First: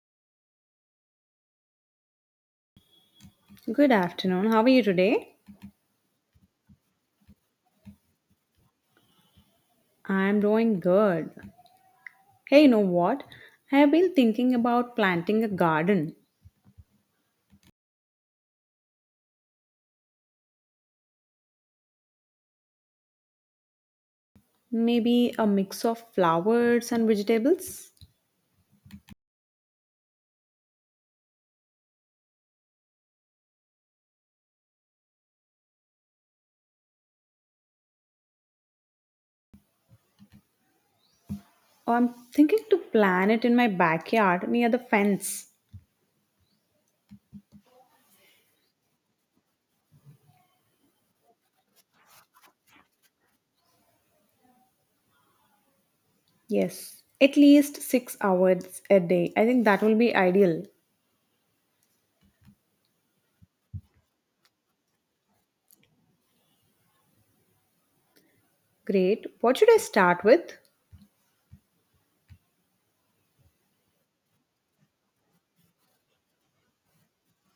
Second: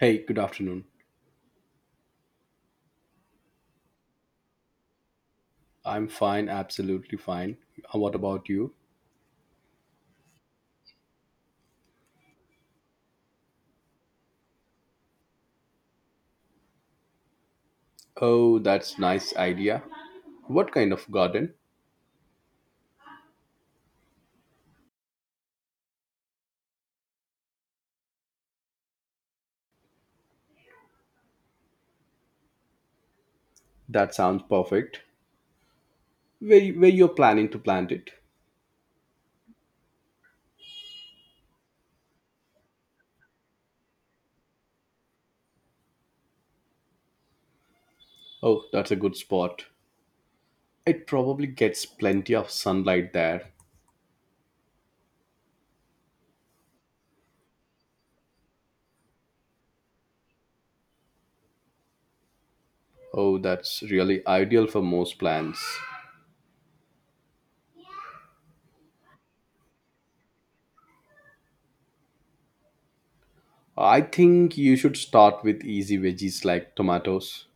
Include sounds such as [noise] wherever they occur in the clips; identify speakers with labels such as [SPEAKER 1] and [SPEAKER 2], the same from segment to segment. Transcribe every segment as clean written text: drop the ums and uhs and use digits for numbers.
[SPEAKER 1] Hey, good afternoon.
[SPEAKER 2] Good afternoon. How are you today?
[SPEAKER 1] I'm fine, absolutely fine. What about you?
[SPEAKER 2] I'm doing good. Hey, you know what? I have been thinking about planting a garden,
[SPEAKER 1] Oh, that's nice idea. What kind of garden?
[SPEAKER 2] maybe a mix of flowers and vegetables.
[SPEAKER 1] That sounds perfect. Where you're planning to plant it?
[SPEAKER 2] Or I'm thinking to plant it in my backyard near the fence.
[SPEAKER 1] Oh, that's a good spot. It probably gets plenty of sunlight there.
[SPEAKER 2] Yes, at least 6 hours a day. I think that will be ideal.
[SPEAKER 1] Oh, that's really ideal for most plants.
[SPEAKER 2] Great. What should I start with?
[SPEAKER 1] I think you should start with easy veggies like tomatoes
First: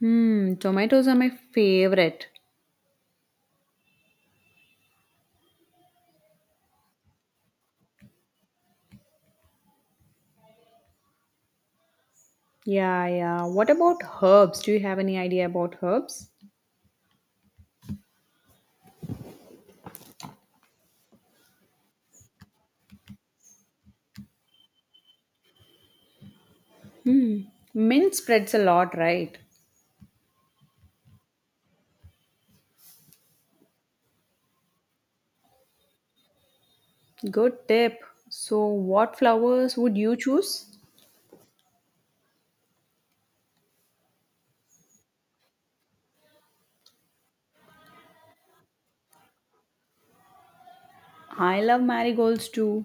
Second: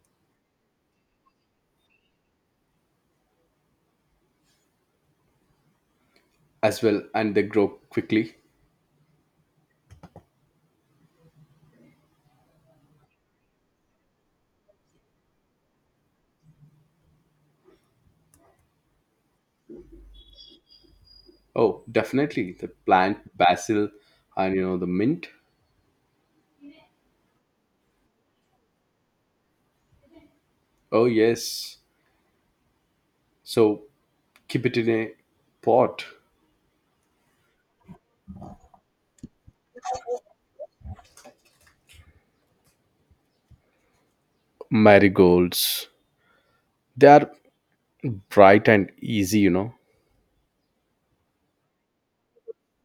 [SPEAKER 2] Hmm, tomatoes are my favorite.
[SPEAKER 1] as well, and they grow quickly.
[SPEAKER 2] Yeah, yeah. What about herbs? Do you have any idea about herbs?
[SPEAKER 1] Oh, definitely. The plant basil and you know the mint.
[SPEAKER 2] Hmm, mint spreads a lot, right?
[SPEAKER 1] Oh, yes. So keep it in a pot.
[SPEAKER 2] Good tip. So, what flowers would you choose?
[SPEAKER 1] Marigolds. They are bright and easy, you know,
[SPEAKER 2] I love marigolds too.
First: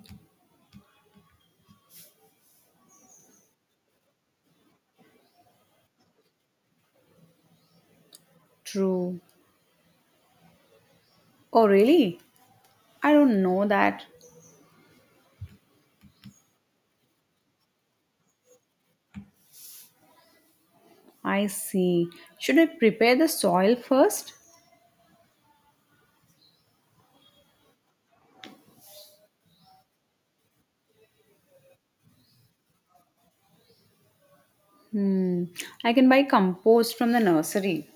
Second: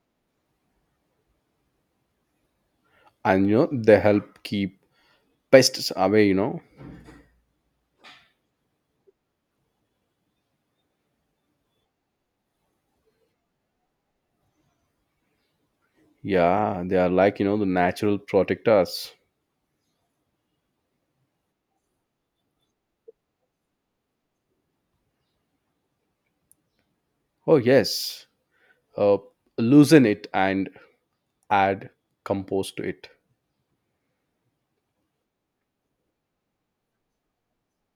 [SPEAKER 1] and you know, they help keep pests away, you know.
[SPEAKER 2] True. Oh, really? I don't know that.
[SPEAKER 1] Yeah, they are like, you know, the natural protectors.
[SPEAKER 2] I see. Should I prepare the soil first?
[SPEAKER 1] Oh, yes. Uh, Loosen it and add compost to it.
[SPEAKER 2] Hmm. I can buy compost from the nursery.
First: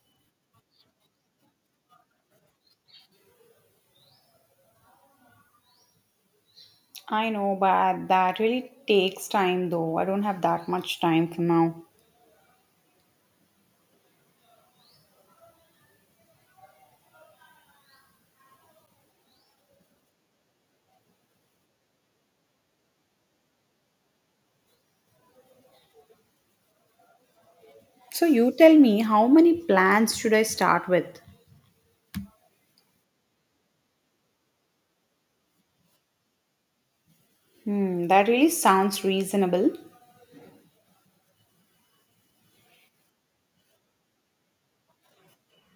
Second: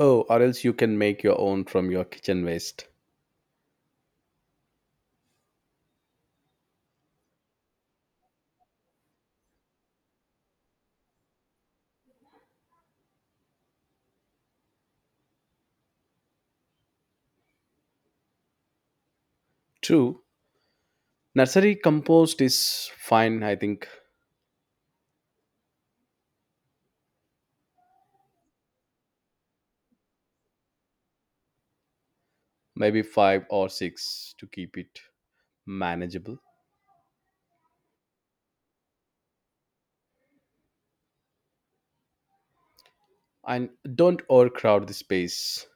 [SPEAKER 1] Oh, or else you can make your own from your kitchen waste.
[SPEAKER 2] I know, but that really takes time though. I don't have that much time for now.
[SPEAKER 1] True. Nursery compost is fine, I think,
[SPEAKER 2] So, you tell me how many plants should I start with?
[SPEAKER 1] maybe five or six to keep it manageable.
[SPEAKER 2] Hmm, that really sounds reasonable.
[SPEAKER 1] And don't overcrowd the space.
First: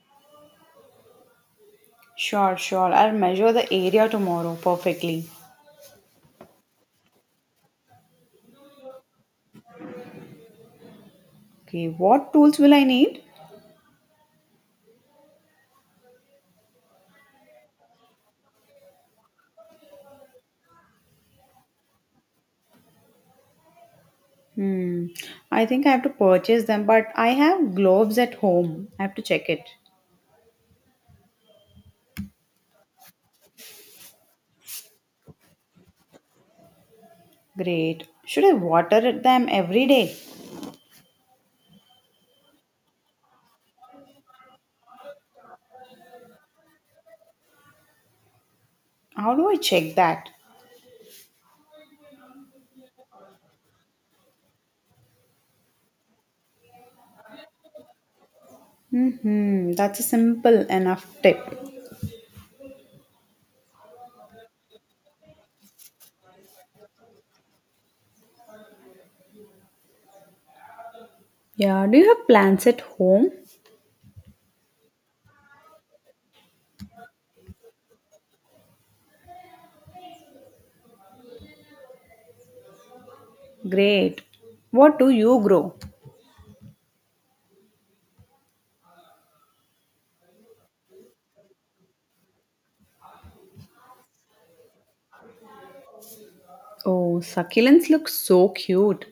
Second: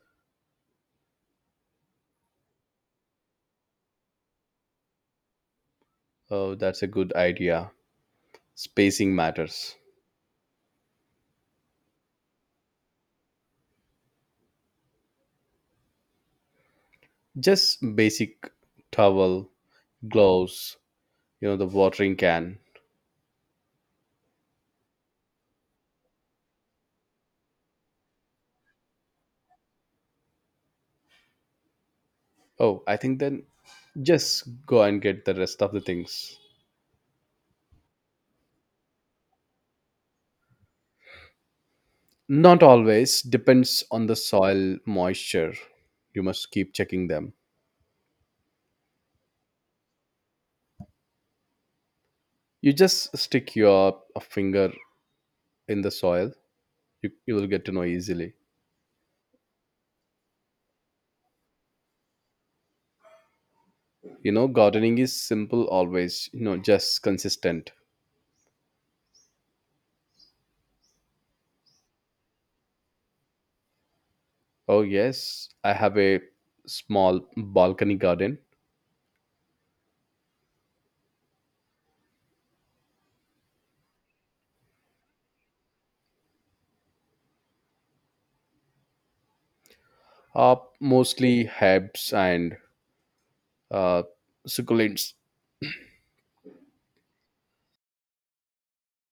[SPEAKER 2] Sure, sure. I'll measure the area tomorrow perfectly.
[SPEAKER 1] Oh, that's a good idea. Spacing matters.
[SPEAKER 2] Okay, what tools will I need?
[SPEAKER 1] Just basic towel, gloves, you know, the watering can.
[SPEAKER 2] Hmm, I think I have to purchase them, but I have gloves at home. I have to check it.
[SPEAKER 1] Oh, I think then just go and get the rest of the things.
[SPEAKER 2] Great. Should I water it them every day?
[SPEAKER 1] Not always, depends on the soil moisture. You must keep checking them.
[SPEAKER 2] How do I check that?
[SPEAKER 1] You just stick your finger in the soil. You will get to know easily.
[SPEAKER 2] Hmm, that's a simple enough tip.
[SPEAKER 1] You know, gardening is simple always, you know, just consistent.
[SPEAKER 2] Yeah, do you have plants at home?
[SPEAKER 1] Oh, yes, I have a small balcony garden.
[SPEAKER 2] Great. What do you grow?
[SPEAKER 1] Mostly herbs and uh, succulents,
[SPEAKER 2] Oh, succulents look so cute.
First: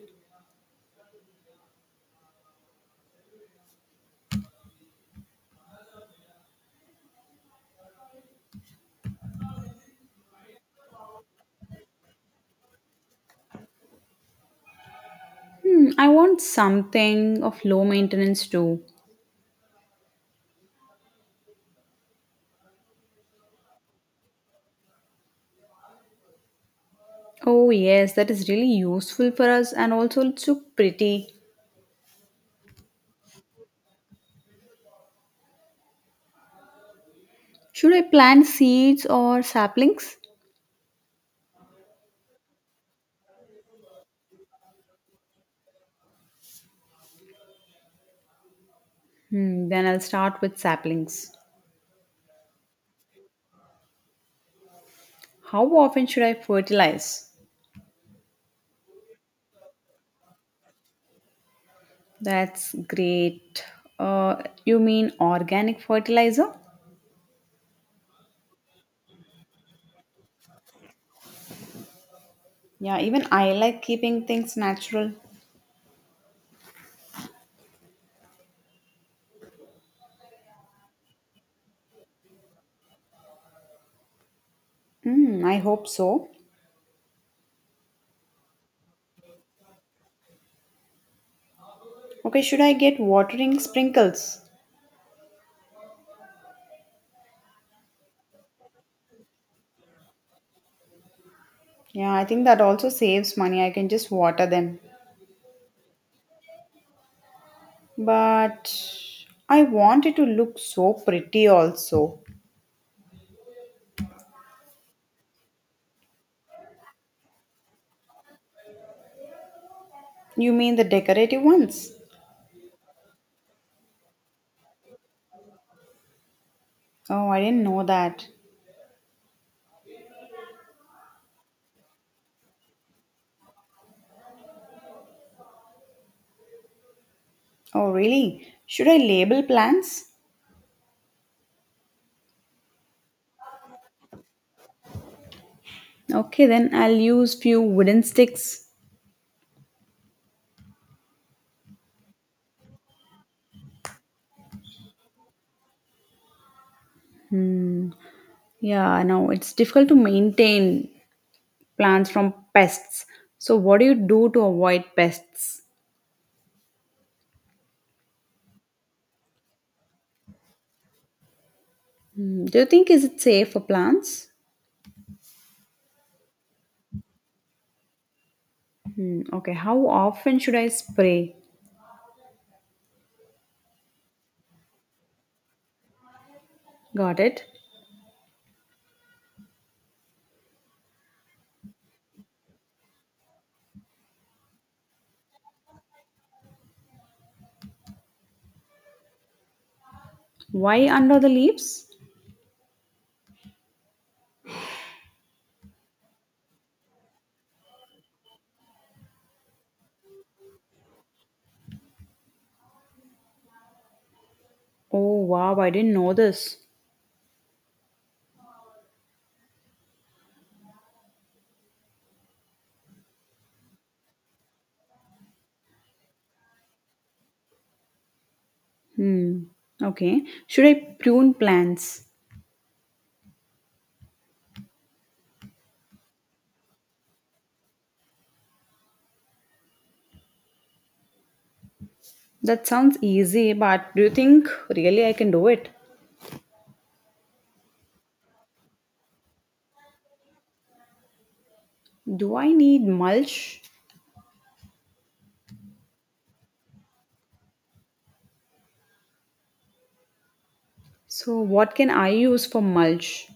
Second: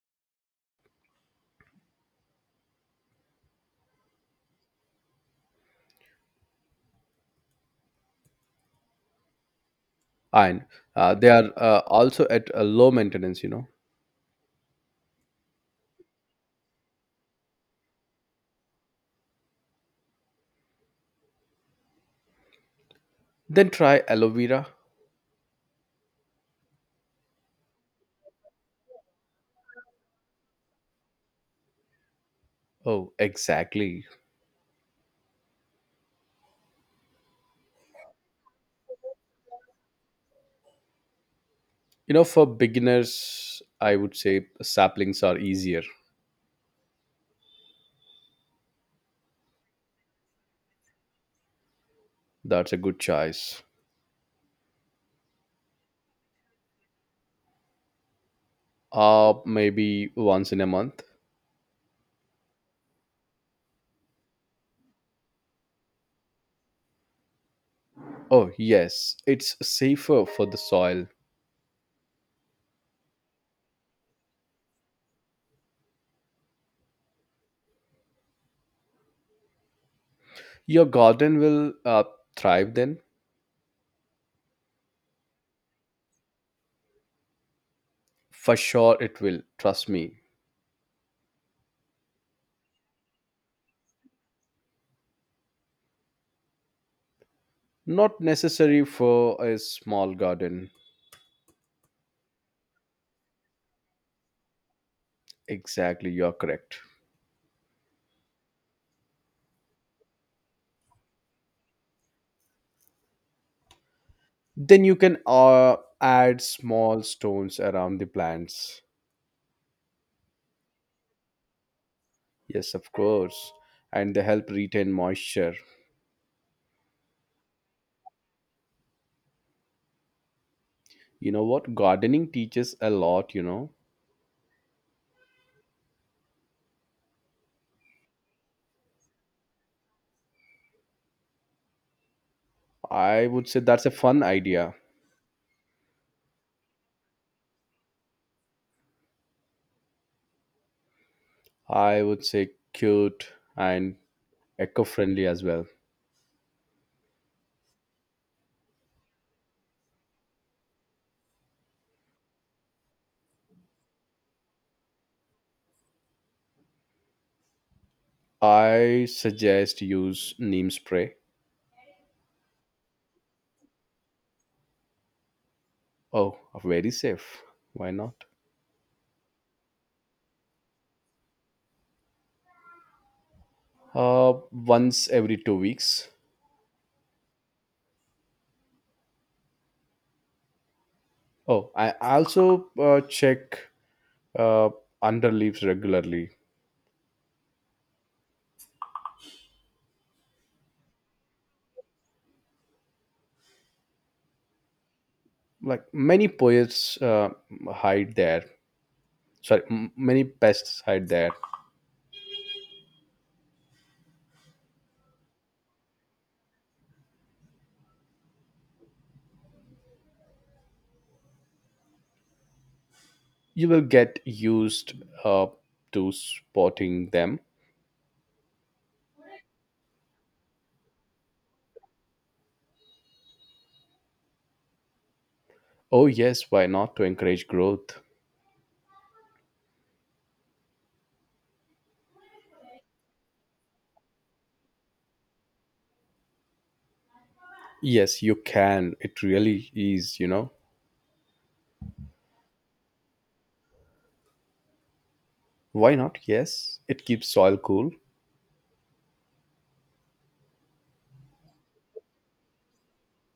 [SPEAKER 1] and they are also at a low maintenance, you know.
[SPEAKER 2] Hmm, I want something of low maintenance too.
[SPEAKER 1] Then try aloe vera.
[SPEAKER 2] Oh, yes, that is really useful for us and also looks so pretty.
[SPEAKER 1] Oh, exactly.
[SPEAKER 2] Should I plant seeds or saplings?
[SPEAKER 1] You know, for beginners, I would say saplings are easier.
[SPEAKER 2] Hmm, then I'll start with saplings.
[SPEAKER 1] That's a good choice.
[SPEAKER 2] How often should I fertilize?
[SPEAKER 1] Maybe once in a month.
[SPEAKER 2] That's great. Uh, you mean organic fertilizer?
[SPEAKER 1] Oh, yes, it's safer for the soil.
[SPEAKER 2] Yeah, even I like keeping things natural.
[SPEAKER 1] Your garden will thrive then.
[SPEAKER 2] Hmm, I hope so.
[SPEAKER 1] For sure, it will. Trust me.
[SPEAKER 2] Okay, should I get watering sprinkles?
[SPEAKER 1] Not necessary for a small garden.
[SPEAKER 2] Yeah, I think that also saves money. I can just water them.
[SPEAKER 1] Exactly, you're correct.
[SPEAKER 2] But I want it to look so pretty also.
[SPEAKER 1] Then you can add small stones around the plants.
[SPEAKER 2] You mean the decorative ones?
[SPEAKER 1] Yes, of course. And they help retain moisture.
[SPEAKER 2] Oh, I didn't know that.
[SPEAKER 1] You know what? Gardening teaches a lot, you know.
[SPEAKER 2] Oh, really? Should I label plants?
[SPEAKER 1] I would say that's a fun idea.
[SPEAKER 2] Okay, then I'll use few wooden sticks.
[SPEAKER 1] I would say cute and eco friendly as well.
[SPEAKER 2] Yeah, no, it's difficult to maintain plants from pests. So what do you do to avoid pests?
[SPEAKER 1] I suggest use neem spray.
[SPEAKER 2] Hmm, do you think is it safe for plants?
[SPEAKER 1] Oh, very safe. Why not?
[SPEAKER 2] Hmm, okay, how often should I spray?
[SPEAKER 1] Once every 2 weeks.
[SPEAKER 2] Got it.
[SPEAKER 1] Oh, I also check uh, under leaves regularly.
[SPEAKER 2] Why under the leaves?
[SPEAKER 1] Like many poets hide there. Sorry, many pests hide there.
[SPEAKER 2] Oh wow, I didn't know this.
[SPEAKER 1] You will get used uh, to spotting them.
[SPEAKER 2] Hmm. Okay. Should I prune plants?
[SPEAKER 1] Oh yes, why not to encourage growth?
[SPEAKER 2] That sounds easy, but do you think really I can do it?
[SPEAKER 1] Yes, you can. It really is. You know
[SPEAKER 2] Do I need mulch?
[SPEAKER 1] why not? Yes, it keeps soil cool.
[SPEAKER 2] So, what can I use for mulch?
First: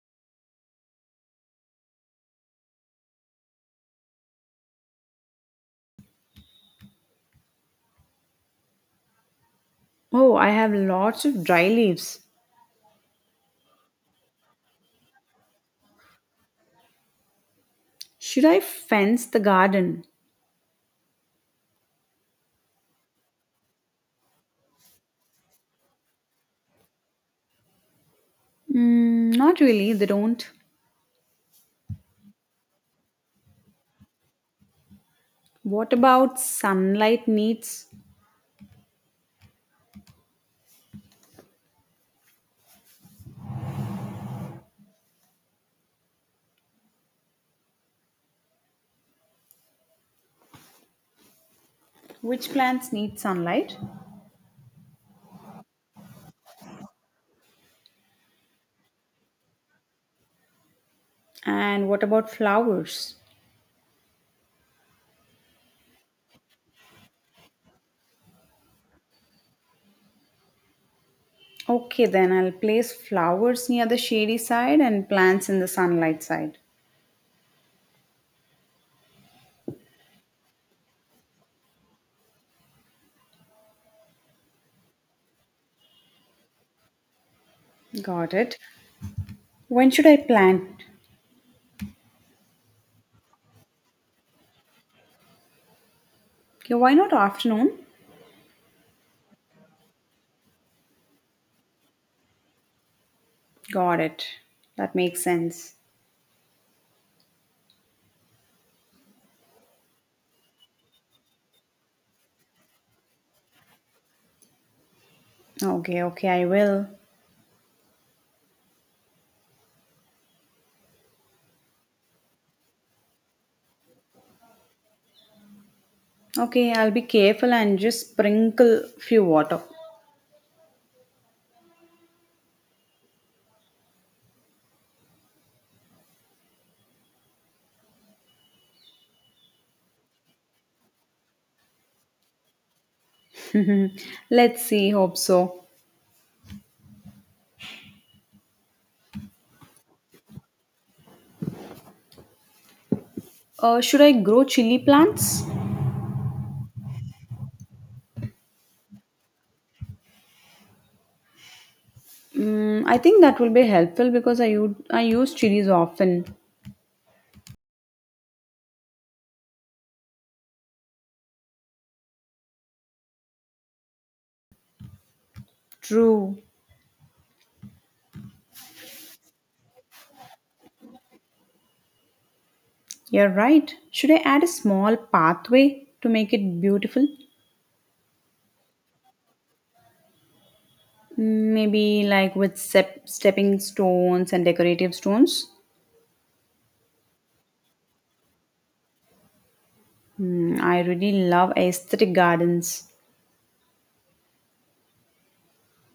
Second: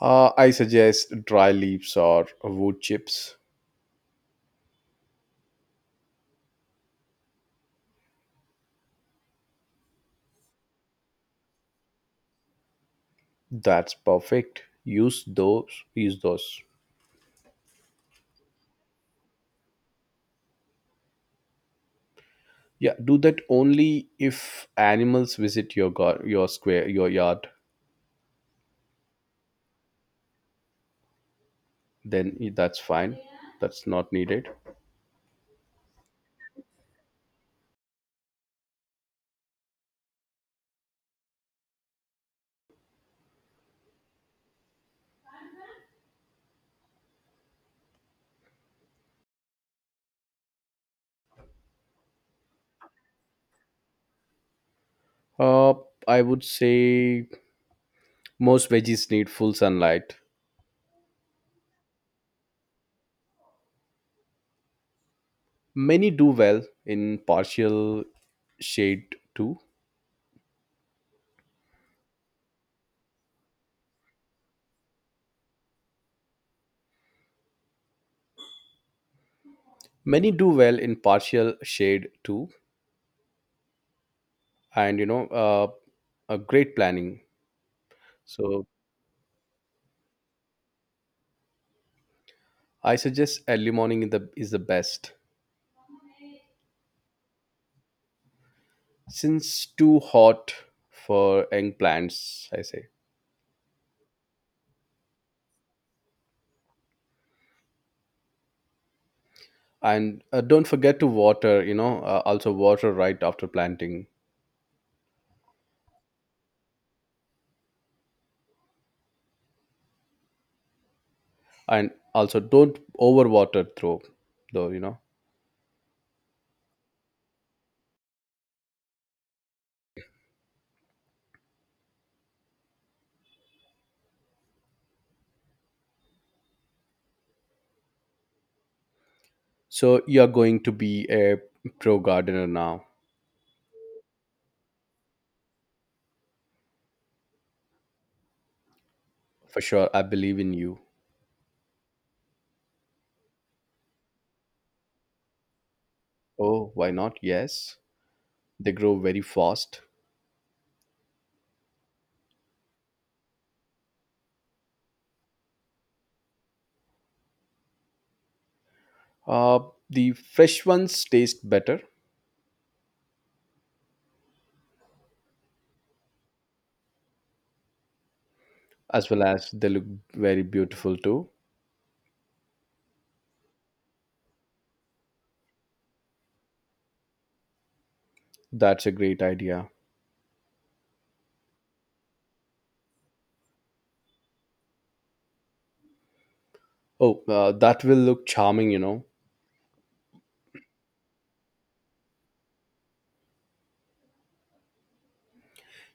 [SPEAKER 1] I suggest dry leaves or wood chips.
[SPEAKER 2] Oh, I have lots of dry leaves.
[SPEAKER 1] That's perfect. Use those. Use those.
[SPEAKER 2] Should I fence the garden?
[SPEAKER 1] Yeah, do that only if animals visit your square, your yard.
[SPEAKER 2] Mm, not really, they don't.
[SPEAKER 1] Then that's fine. That's not needed.
[SPEAKER 2] What about sunlight needs? Which plants need sunlight?
[SPEAKER 1] Uh, I would say most veggies need full sunlight.
[SPEAKER 2] And what about flowers?
[SPEAKER 1] Many do well in partial shade too.
[SPEAKER 2] Okay, then I'll place flowers near the shady side and plants in the sunlight side.
[SPEAKER 1] Many do well in partial shade too, and you know, a great planning.
[SPEAKER 2] Got it.
[SPEAKER 1] So
[SPEAKER 2] When should I plan?
[SPEAKER 1] I suggest early morning in the is the best.
[SPEAKER 2] Okay, why not afternoon?
[SPEAKER 1] Since too hot for young plants, I say.
[SPEAKER 2] Got it. That makes sense.
[SPEAKER 1] And don't forget to water, you know, also water right after planting.
[SPEAKER 2] Okay, okay, I will.
[SPEAKER 1] And also don't overwater through though, you know.
[SPEAKER 2] Okay, I'll be careful and just sprinkle few water.
[SPEAKER 1] So you're going to be a pro gardener now.
[SPEAKER 2] Let's see, hope so.
[SPEAKER 1] For sure, I believe in you.
[SPEAKER 2] Should I grow chili plants?
[SPEAKER 1] Oh, why not? Yes, they grow very fast.
[SPEAKER 2] Mm, I think that will be helpful because I use chilies often.
[SPEAKER 1] uh, the fresh ones taste better,
[SPEAKER 2] True.
[SPEAKER 1] as well as they look very beautiful too.
[SPEAKER 2] You're right. Should I add a small pathway to make it beautiful?
[SPEAKER 1] That's a great idea.
[SPEAKER 2] Mm, maybe like with stepping stones and decorative stones?
[SPEAKER 1] Oh, that will look charming, you know.
[SPEAKER 2] Mm, I really love aesthetic gardens.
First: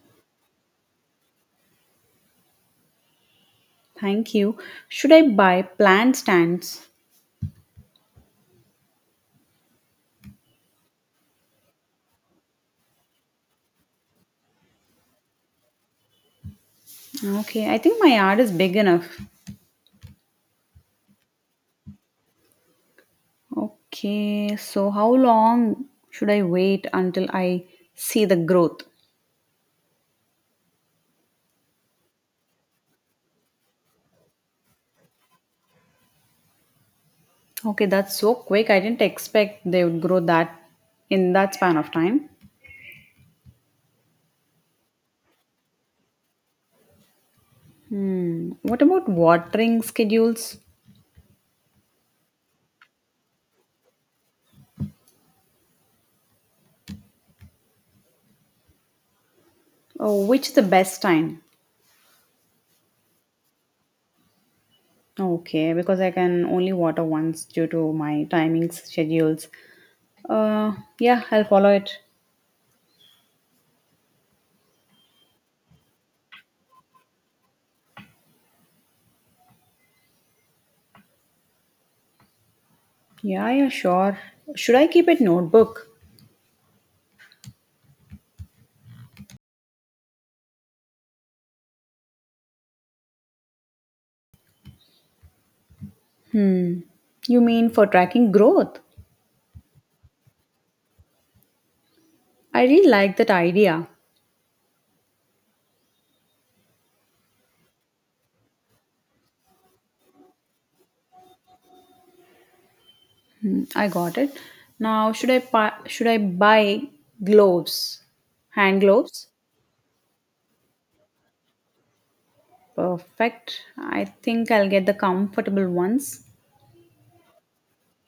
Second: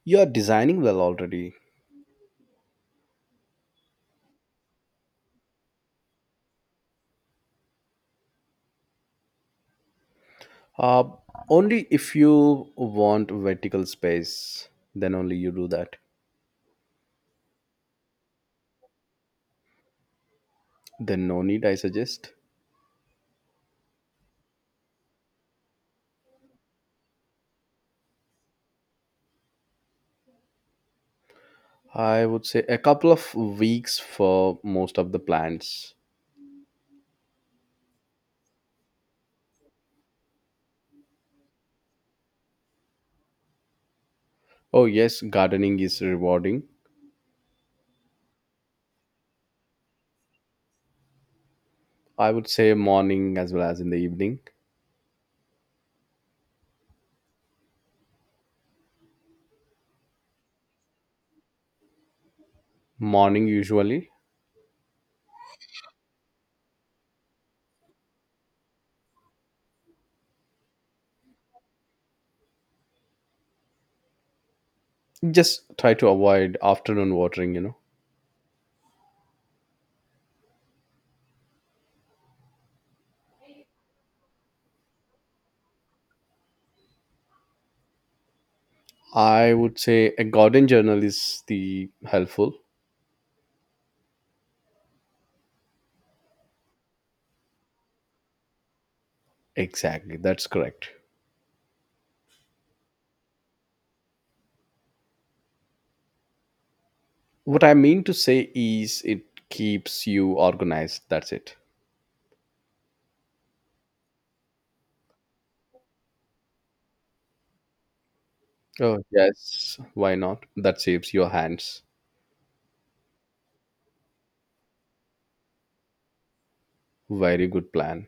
[SPEAKER 1] You're designing well already.
[SPEAKER 2] Thank you. Should I buy plant stands?
[SPEAKER 1] Uh, Only if you want vertical space, then only you do that.
[SPEAKER 2] Okay, I think my yard is big enough.
[SPEAKER 1] Then no need, I suggest.
[SPEAKER 2] Okay, so how long should I wait until I see the growth?
[SPEAKER 1] I would say a couple of weeks for most of the plants.
[SPEAKER 2] Okay, that's so quick. I didn't expect they would grow that in that span of time.
[SPEAKER 1] Oh, yes, gardening is rewarding.
[SPEAKER 2] Hmm. What about watering schedules?
[SPEAKER 1] I would say morning as well as in the evening.
[SPEAKER 2] Oh, which is the best time?
[SPEAKER 1] Morning, usually.
[SPEAKER 2] Okay, because I can only water once due to my timings, schedules. Uh, yeah, I'll follow it.
[SPEAKER 1] Just try to avoid afternoon watering, you know.
[SPEAKER 2] Yeah, yeah, sure. Should I keep it notebook?
[SPEAKER 1] I would say a garden journal is the helpful.
[SPEAKER 2] Hmm. You mean for tracking growth?
[SPEAKER 1] Exactly, that's correct.
[SPEAKER 2] I really like that idea.
[SPEAKER 1] What I mean to say is, it keeps you organized. That's it.
[SPEAKER 2] Hmm, I got it. Now, should I buy gloves? Hand
[SPEAKER 1] Oh,
[SPEAKER 2] gloves?
[SPEAKER 1] yes. Why not? That saves your hands.
[SPEAKER 2] Perfect. I think I'll get the comfortable ones.
[SPEAKER 1] Very good plan.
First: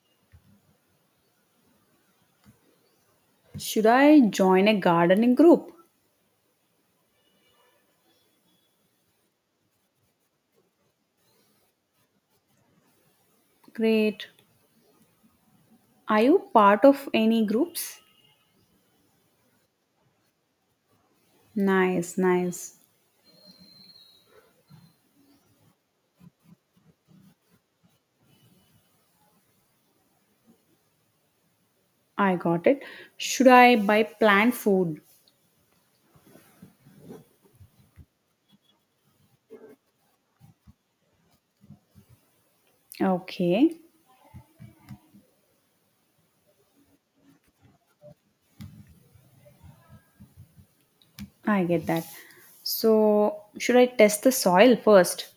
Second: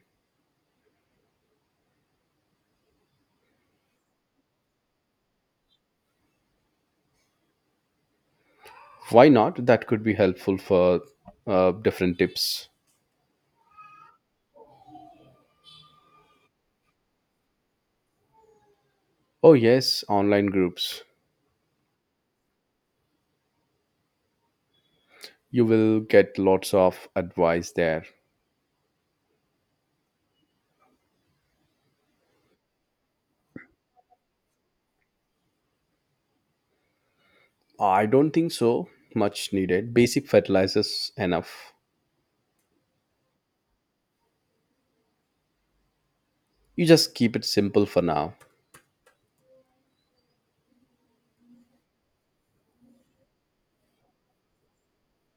[SPEAKER 2] Should I join a gardening group?
[SPEAKER 1] Why not? That could be helpful for different tips.
[SPEAKER 2] Great. Are you part of any groups?
[SPEAKER 1] Oh, yes. Online groups.
[SPEAKER 2] Nice, nice.
[SPEAKER 1] You will get lots of advice there.
[SPEAKER 2] I got it. Should I buy plant food?
[SPEAKER 1] I don't think so. Much needed. Basic fertilizers enough.
[SPEAKER 2] Okay,
[SPEAKER 1] You just keep it simple for now.
[SPEAKER 2] I get that. So, should I test the soil first?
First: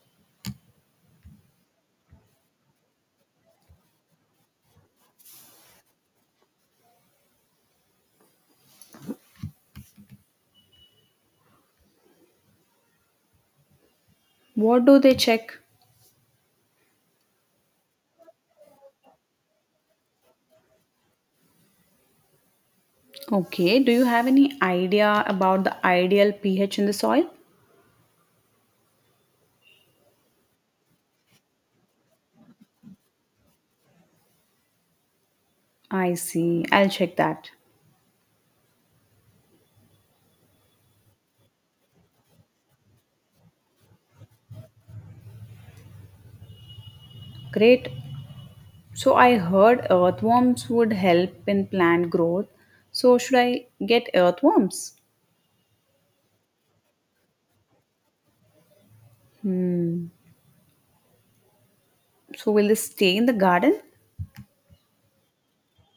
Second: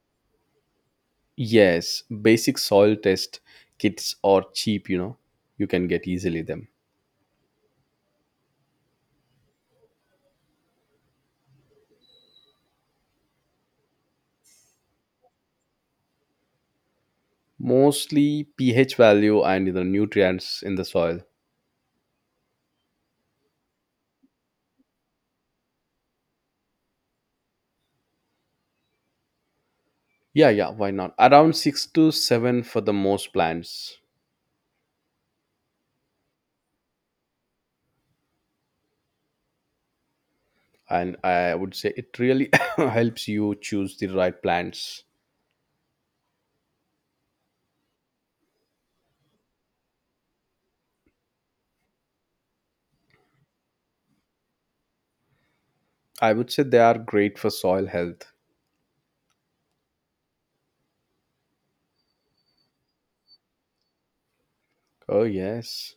[SPEAKER 1] Yes. Basic soil test kits are cheap, you know. You can get easily them.
[SPEAKER 2] What do they check?
[SPEAKER 1] Mostly pH value and the nutrients in the soil.
[SPEAKER 2] Okay, do you have any idea about the ideal pH in the soil?
[SPEAKER 1] Yeah, yeah, why not? Around six to seven for the most plants.
[SPEAKER 2] I see. I'll check that.
[SPEAKER 1] And I would say it really [laughs] [coughs] helps you choose the right plants.
[SPEAKER 2] Great. So, I heard earthworms would help in plant growth. So, should I get earthworms?
[SPEAKER 1] I would say they are great for soil health.
[SPEAKER 2] Hmm. So, will this stay in the garden?
[SPEAKER 1] Oh, yes.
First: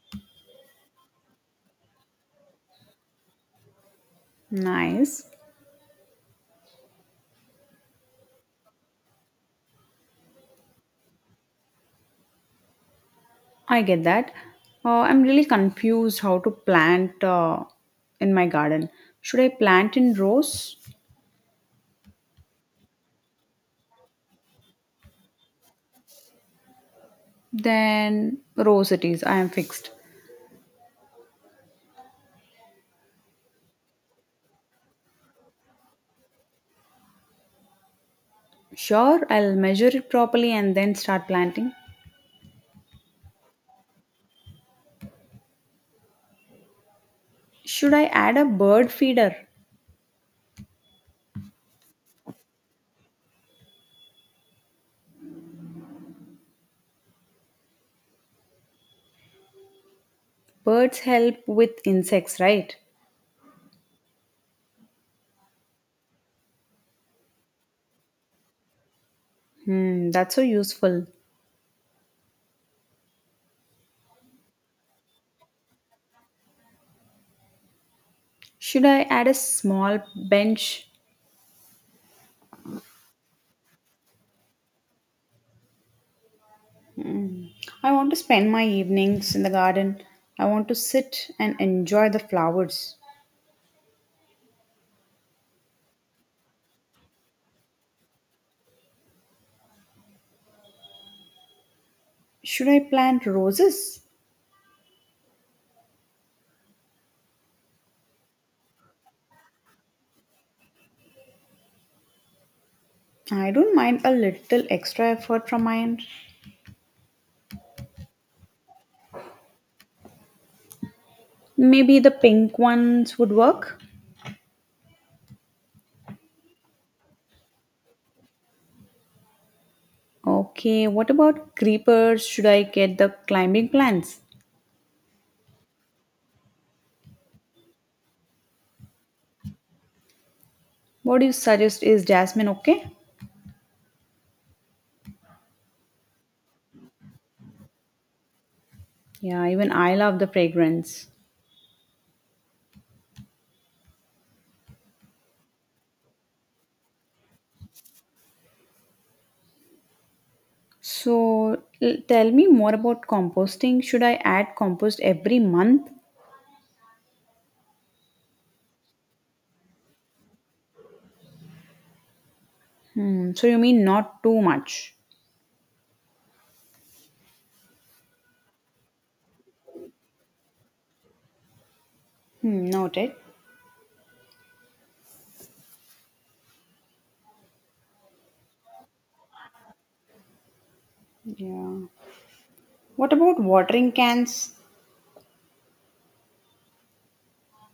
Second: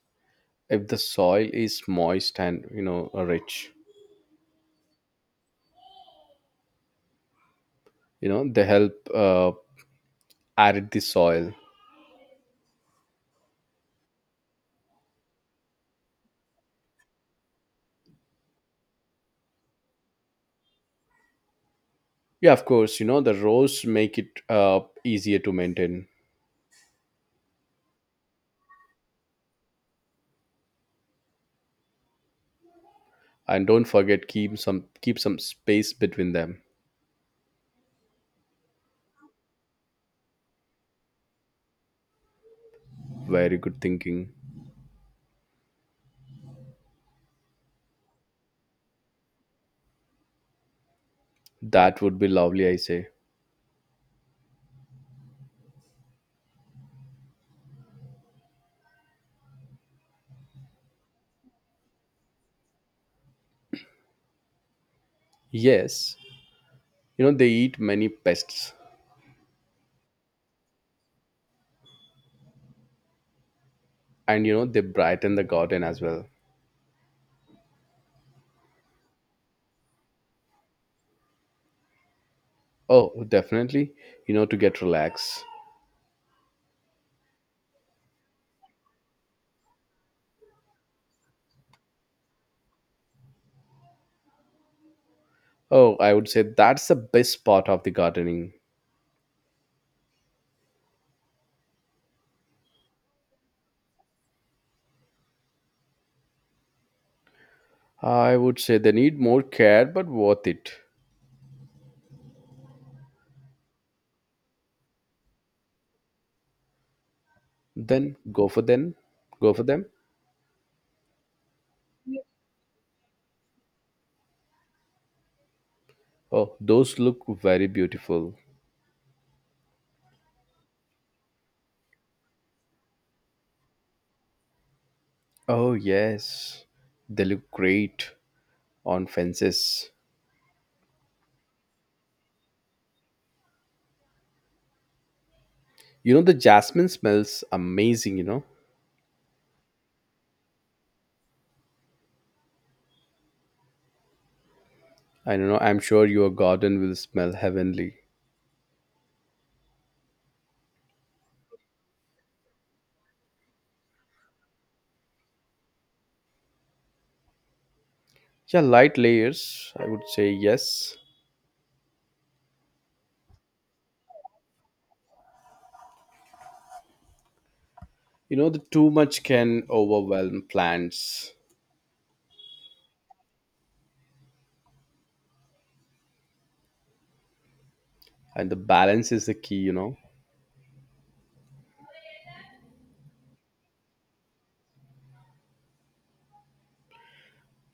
[SPEAKER 1] If the soil is moist and, you know, rich,
[SPEAKER 2] Nice.
[SPEAKER 1] you know, they help arid the soil.
[SPEAKER 2] I get that. I'm really confused how to plant in my garden. Should I plant in rows?
[SPEAKER 1] Yeah, of course, you know, the rows make it easier to maintain.
[SPEAKER 2] Then rows it is. I am fixed.
[SPEAKER 1] And don't forget, keep some space between them.
[SPEAKER 2] Sure, I'll measure it properly and then start planting.
[SPEAKER 1] Very good thinking.
[SPEAKER 2] Should I add a bird feeder?
[SPEAKER 1] That would be lovely, I say.
[SPEAKER 2] Birds help with insects, right?
[SPEAKER 1] Yes, you know, they eat many pests,
[SPEAKER 2] Hmm, that's so useful.
[SPEAKER 1] and, you know, they brighten the garden as well.
[SPEAKER 2] Should I add a small bench?
[SPEAKER 1] Oh, definitely, you know, to get relaxed.
[SPEAKER 2] I want to spend my evenings in the garden. I want to sit and enjoy the flowers.
[SPEAKER 1] Oh, I would say that's the best part of the gardening.
[SPEAKER 2] Should I plant roses?
[SPEAKER 1] I would say they need more care, but worth it.
[SPEAKER 2] I don't mind a little extra effort from my end.
[SPEAKER 1] Then go for them. Go for them.
[SPEAKER 2] Maybe the pink ones would work.
[SPEAKER 1] Oh, those look very beautiful.
[SPEAKER 2] Okay, what about creepers? Should I get the climbing plants?
[SPEAKER 1] Oh, yes. They look great on fences.
[SPEAKER 2] What do you suggest? Is jasmine okay?
[SPEAKER 1] You know, the jasmine smells amazing, you know.
[SPEAKER 2] Yeah, even I love the fragrance.
[SPEAKER 1] I don't know. I'm sure your garden will smell heavenly.
[SPEAKER 2] Tell me more about composting. Should I add compost every month?
[SPEAKER 1] Yeah, light layers. I would say yes.
[SPEAKER 2] Hmm, so, you mean not too much?
[SPEAKER 1] You know, the too much can overwhelm plants,
[SPEAKER 2] Hmm, noted.
[SPEAKER 1] and the balance is the key. You know,
[SPEAKER 2] Yeah. What about watering cans?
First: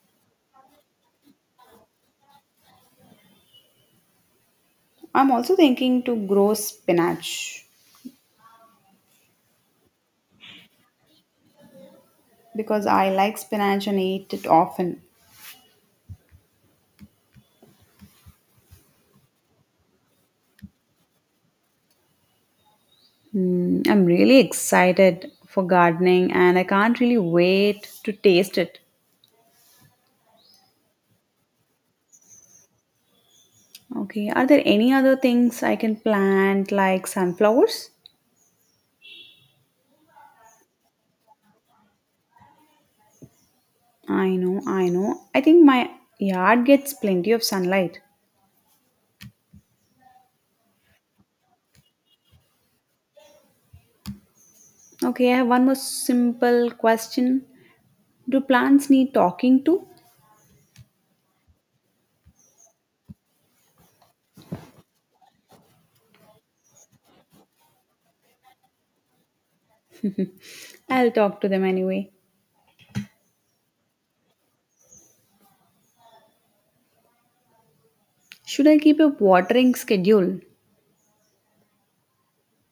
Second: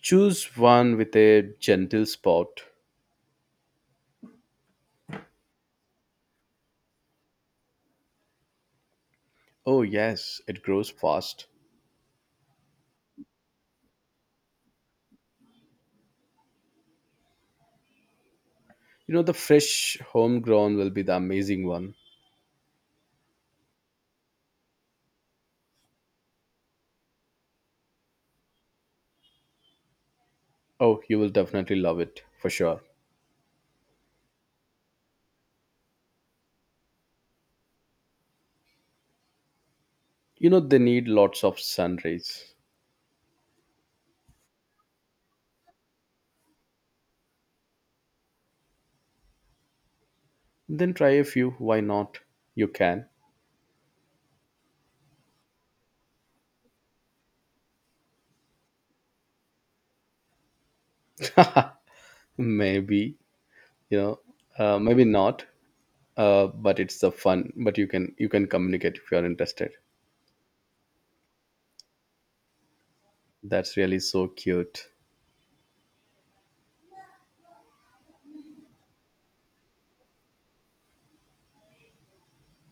[SPEAKER 1] choose one with a gentle spot.
[SPEAKER 2] I'm also thinking to grow spinach.
[SPEAKER 1] Oh yes, it grows fast.
[SPEAKER 2] Because I like spinach and eat it often.
[SPEAKER 1] You know, the fresh homegrown will be the amazing one.
[SPEAKER 2] Mm, I'm really excited for gardening and I can't really wait to taste it.
[SPEAKER 1] Oh, you will definitely love it for sure.
[SPEAKER 2] Okay, are there any other things I can plant like sunflowers?
[SPEAKER 1] You know, they need lots of sun rays.
[SPEAKER 2] I know, I know. I think my yard gets plenty of sunlight.
[SPEAKER 1] Then try a few. Why not? You can.
[SPEAKER 2] Okay, I have one more simple question. Do plants need talking to?
[SPEAKER 1] Maybe, you know, maybe not. But it's the fun, but you can communicate if you're interested.
[SPEAKER 2] I'll talk to them anyway.
[SPEAKER 1] That's really so cute.
[SPEAKER 2] Should I keep a watering schedule?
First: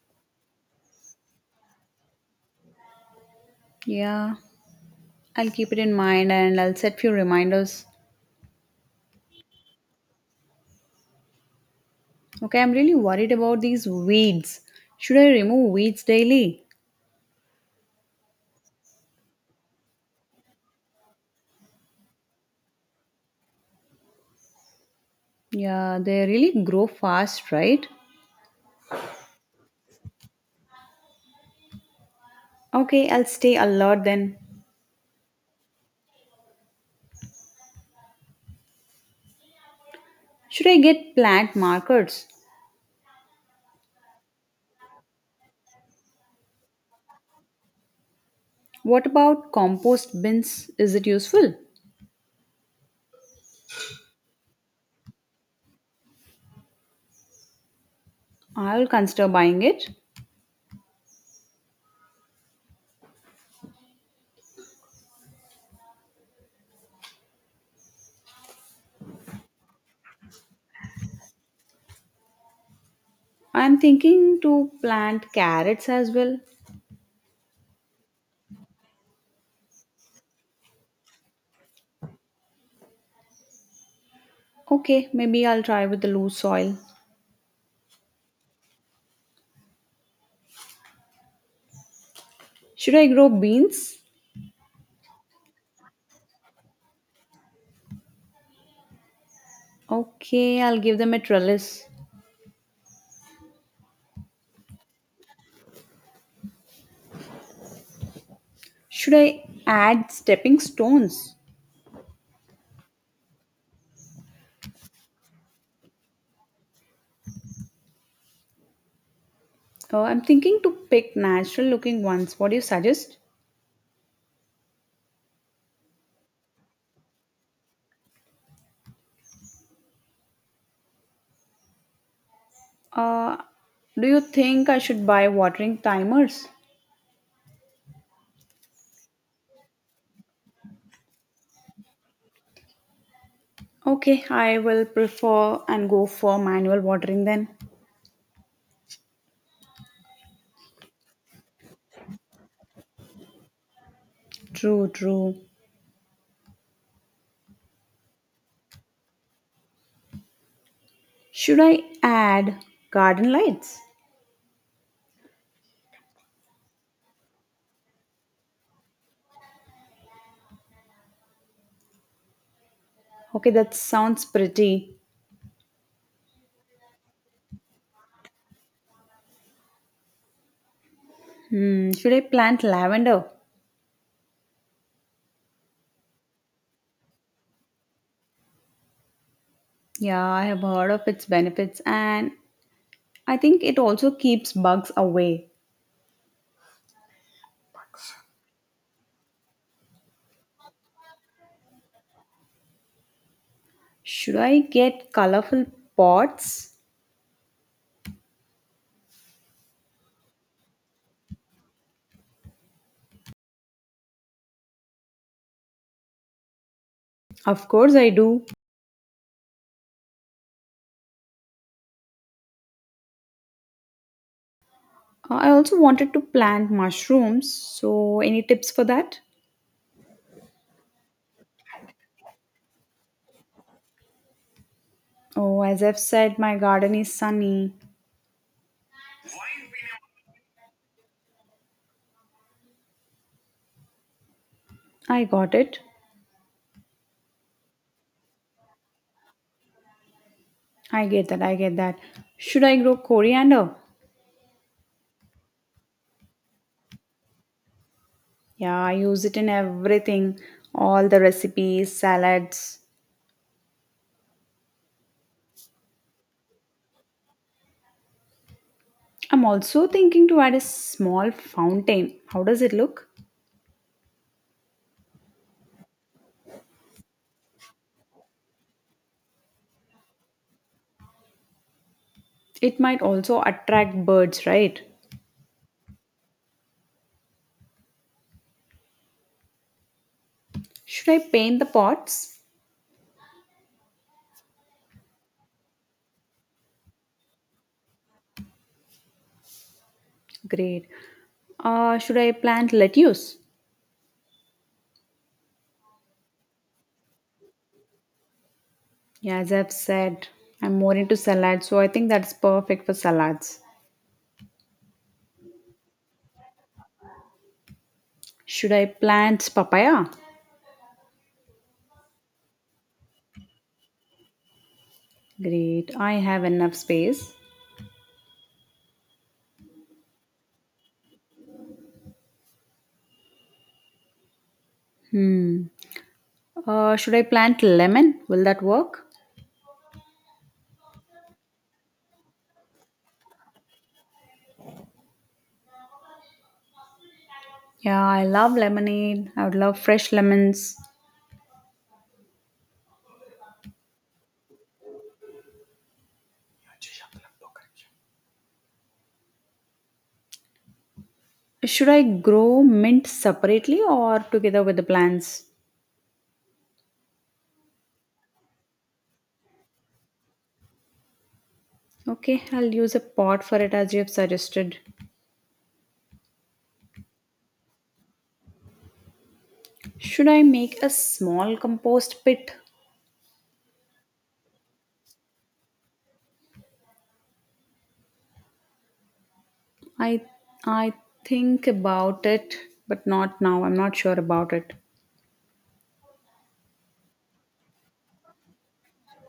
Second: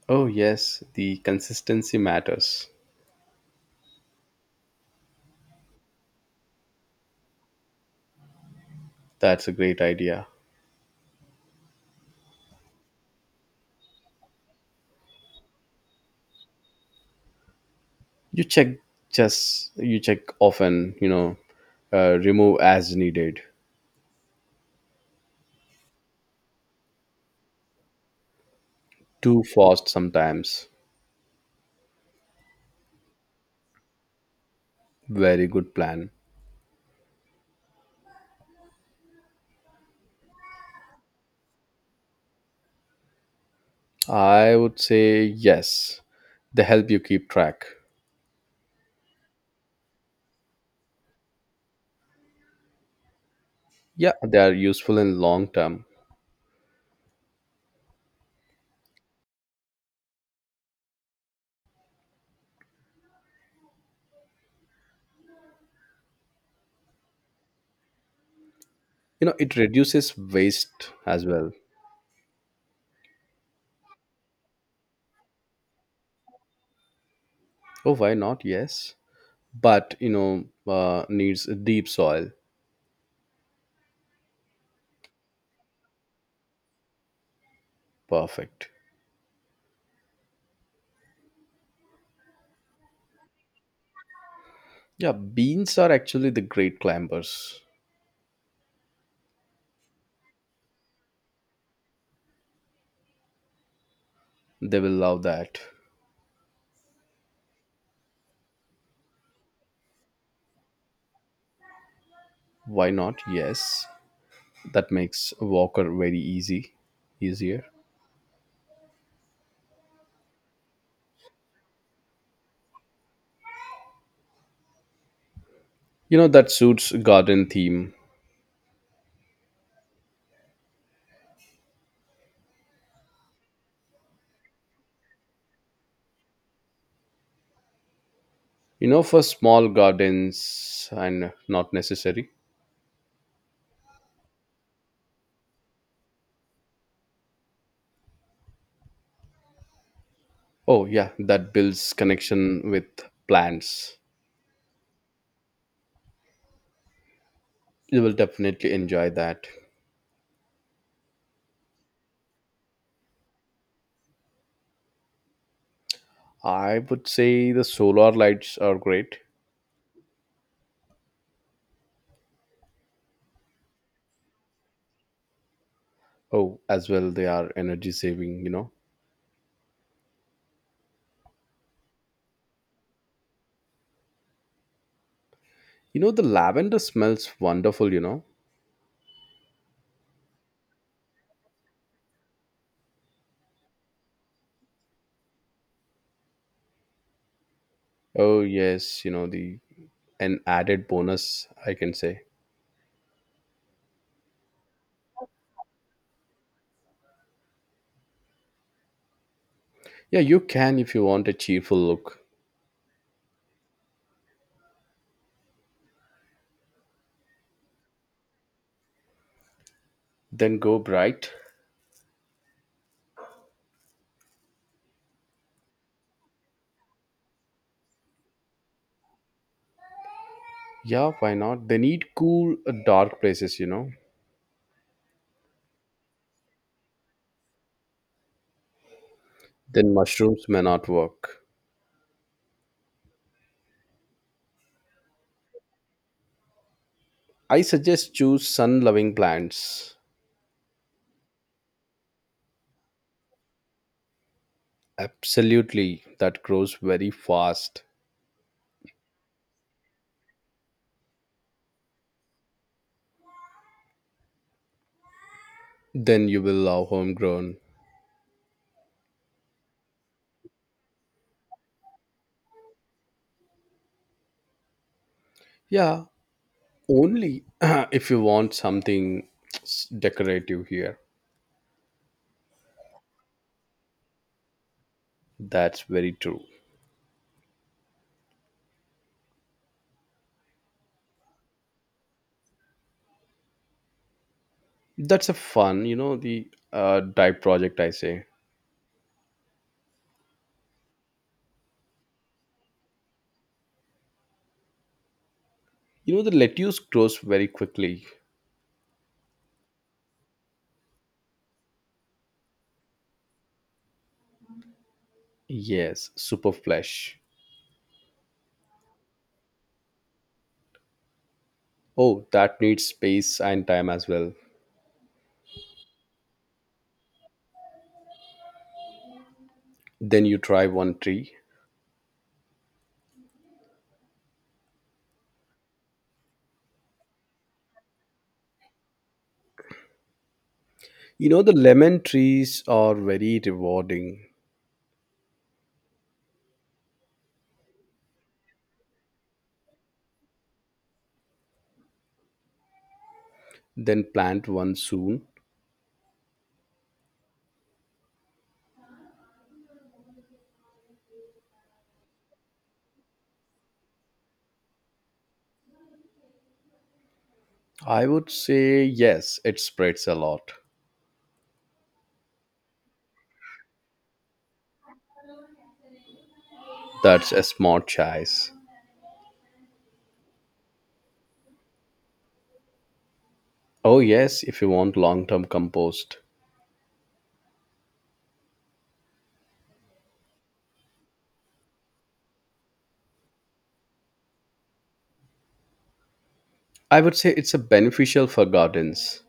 [SPEAKER 1] Oh yes, the consistency matters.
[SPEAKER 2] Yeah, I'll keep it in mind and I'll set few reminders.
[SPEAKER 1] That's a great idea.
[SPEAKER 2] Okay, I'm really worried about these weeds. Should I remove weeds daily?
[SPEAKER 1] You check, just you check often, you know, remove as needed.
[SPEAKER 2] Yeah, they really grow fast, right?
[SPEAKER 1] Too fast sometimes.
[SPEAKER 2] Okay, I'll stay alert then.
[SPEAKER 1] Very good plan.
[SPEAKER 2] Should I get plant markers?
[SPEAKER 1] I would say yes, they help you keep track.
[SPEAKER 2] What about compost bins? Is it useful?
[SPEAKER 1] Yeah, they are useful in long term.
[SPEAKER 2] I'll consider buying it.
[SPEAKER 1] You know, it reduces waste as well.
[SPEAKER 2] I'm thinking to plant carrots as well.
[SPEAKER 1] Oh, why not? Yes, but you know, needs a deep soil.
[SPEAKER 2] Okay, maybe I'll try with the loose soil.
[SPEAKER 1] Perfect.
[SPEAKER 2] Should I grow beans?
[SPEAKER 1] Yeah, beans are actually the great climbers.
[SPEAKER 2] Okay, I'll give them a trellis.
[SPEAKER 1] They will love that.
[SPEAKER 2] Should I add stepping stones?
[SPEAKER 1] Why not? Yes, that makes walker very easy easier.
[SPEAKER 2] I'm thinking to pick natural looking ones. What do you suggest?
[SPEAKER 1] You know, that suits garden theme.
[SPEAKER 2] Uh, do you think I should buy watering timers?
[SPEAKER 1] You know, for small gardens and not necessary.
[SPEAKER 2] Okay, I will prefer and go for manual watering then.
[SPEAKER 1] Oh yeah, that builds connection with plants.
[SPEAKER 2] True, true.
[SPEAKER 1] You will definitely enjoy that.
[SPEAKER 2] Should I add garden lights?
[SPEAKER 1] I would say the solar lights are great.
[SPEAKER 2] Okay, that sounds pretty.
[SPEAKER 1] Oh, as well, they are energy saving, you know.
[SPEAKER 2] Hmm, should I plant lavender?
[SPEAKER 1] You know, the lavender smells wonderful, you know.
[SPEAKER 2] Yeah, I have heard of its benefits and I think it also keeps bugs away.
[SPEAKER 1] Oh, yes, you know, the an added bonus, I can say.
[SPEAKER 2] Should I get colorful pots?
[SPEAKER 1] Yeah, you can if you want a cheerful look.
[SPEAKER 2] Of course, I do.
[SPEAKER 1] Then go bright.
[SPEAKER 2] I also wanted to plant mushrooms, so any tips for that?
[SPEAKER 1] Yeah, why not? They need cool, dark places, you know.
[SPEAKER 2] Oh, as I've said, my garden is sunny.
[SPEAKER 1] Then mushrooms may not work.
[SPEAKER 2] I got it.
[SPEAKER 1] I suggest choose sun loving plants.
[SPEAKER 2] I get that. I get that. Should I grow coriander?
[SPEAKER 1] Absolutely, that grows very fast.
[SPEAKER 2] Yeah, I use it in everything, all the recipes, salads.
[SPEAKER 1] Then you will love homegrown.
[SPEAKER 2] I'm also thinking to add a small fountain. How does it look?
[SPEAKER 1] Yeah, only [clears throat] if you want something decorative here.
[SPEAKER 2] It might also attract birds, right?
[SPEAKER 1] That's very true.
[SPEAKER 2] Should I paint the pots?
[SPEAKER 1] That's a fun, you know, the dye project, I say.
[SPEAKER 2] Great. Should I plant lettuce?
[SPEAKER 1] You know, the lettuce grows very quickly.
[SPEAKER 2] Yeah, as I've said, I'm more into salads, so I think that's perfect for salads.
[SPEAKER 1] Yes, super flesh.
[SPEAKER 2] Should I plant papaya?
[SPEAKER 1] Oh, that needs space and time as well.
[SPEAKER 2] Great, I have enough space.
[SPEAKER 1] Then you try one tree.
[SPEAKER 2] Hmm. Should I plant lemon? Will that work?
[SPEAKER 1] You know, the lemon trees are very rewarding.
[SPEAKER 2] Yeah, I love lemonade. I would love fresh lemons.
[SPEAKER 1] Then plant one soon.
[SPEAKER 2] Should I grow mint separately or together with the plants?
[SPEAKER 1] I would say yes, it spreads a lot.
[SPEAKER 2] Okay, I'll use a pot for it as you have suggested.
[SPEAKER 1] That's a smart choice.
[SPEAKER 2] Should I make a small compost pit?
[SPEAKER 1] Oh, yes, if you want long term compost.
[SPEAKER 2] I I think about it, but not now. I'm not sure about it.
[SPEAKER 1] I would say it's a beneficial for gardens.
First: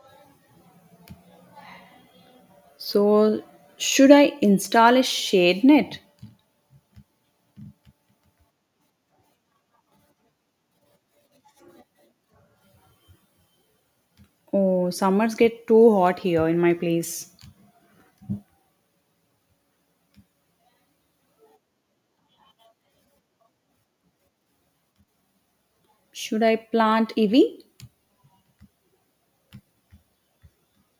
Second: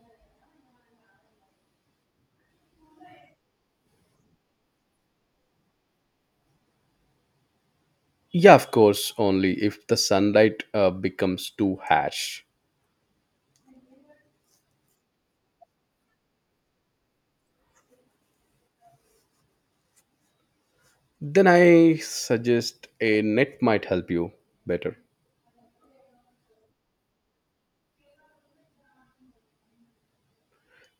[SPEAKER 2] So should I install a shade net?
[SPEAKER 1] Yeah, of course, only if the sunlight becomes too harsh.
[SPEAKER 2] Oh, summers get too hot here in my place.
[SPEAKER 1] Then I suggest a net might help you better.
[SPEAKER 2] Should I plant EV?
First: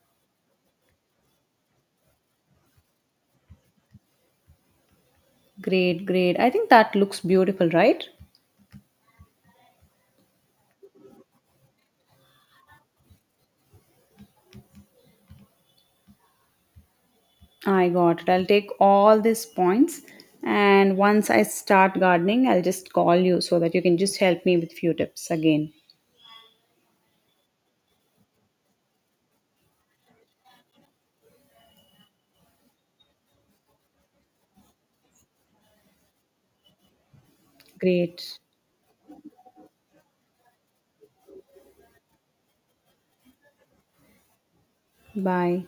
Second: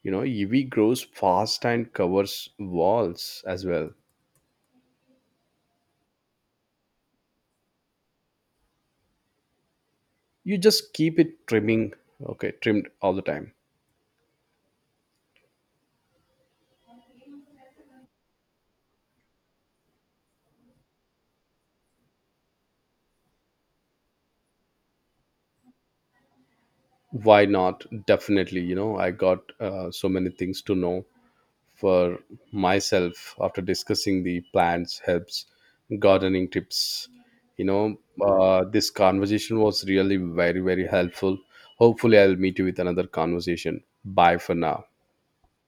[SPEAKER 1] You know, EV grows fast and covers walls as well.
[SPEAKER 2] Great, great. I think that looks beautiful, right?
[SPEAKER 1] You just keep it trimming, okay, trimmed all the time.
[SPEAKER 2] I got it. I'll take all these points and once I start gardening, I'll just call you so that you can just help me with few tips again.
[SPEAKER 1] Why not? Definitely, you know, I got so many things to know for myself after discussing the plants, helps, gardening tips. You know,
[SPEAKER 2] Great.
[SPEAKER 1] this conversation was really very, very helpful. Hopefully, I'll meet you with another conversation. Bye for now.
[SPEAKER 2] Bye.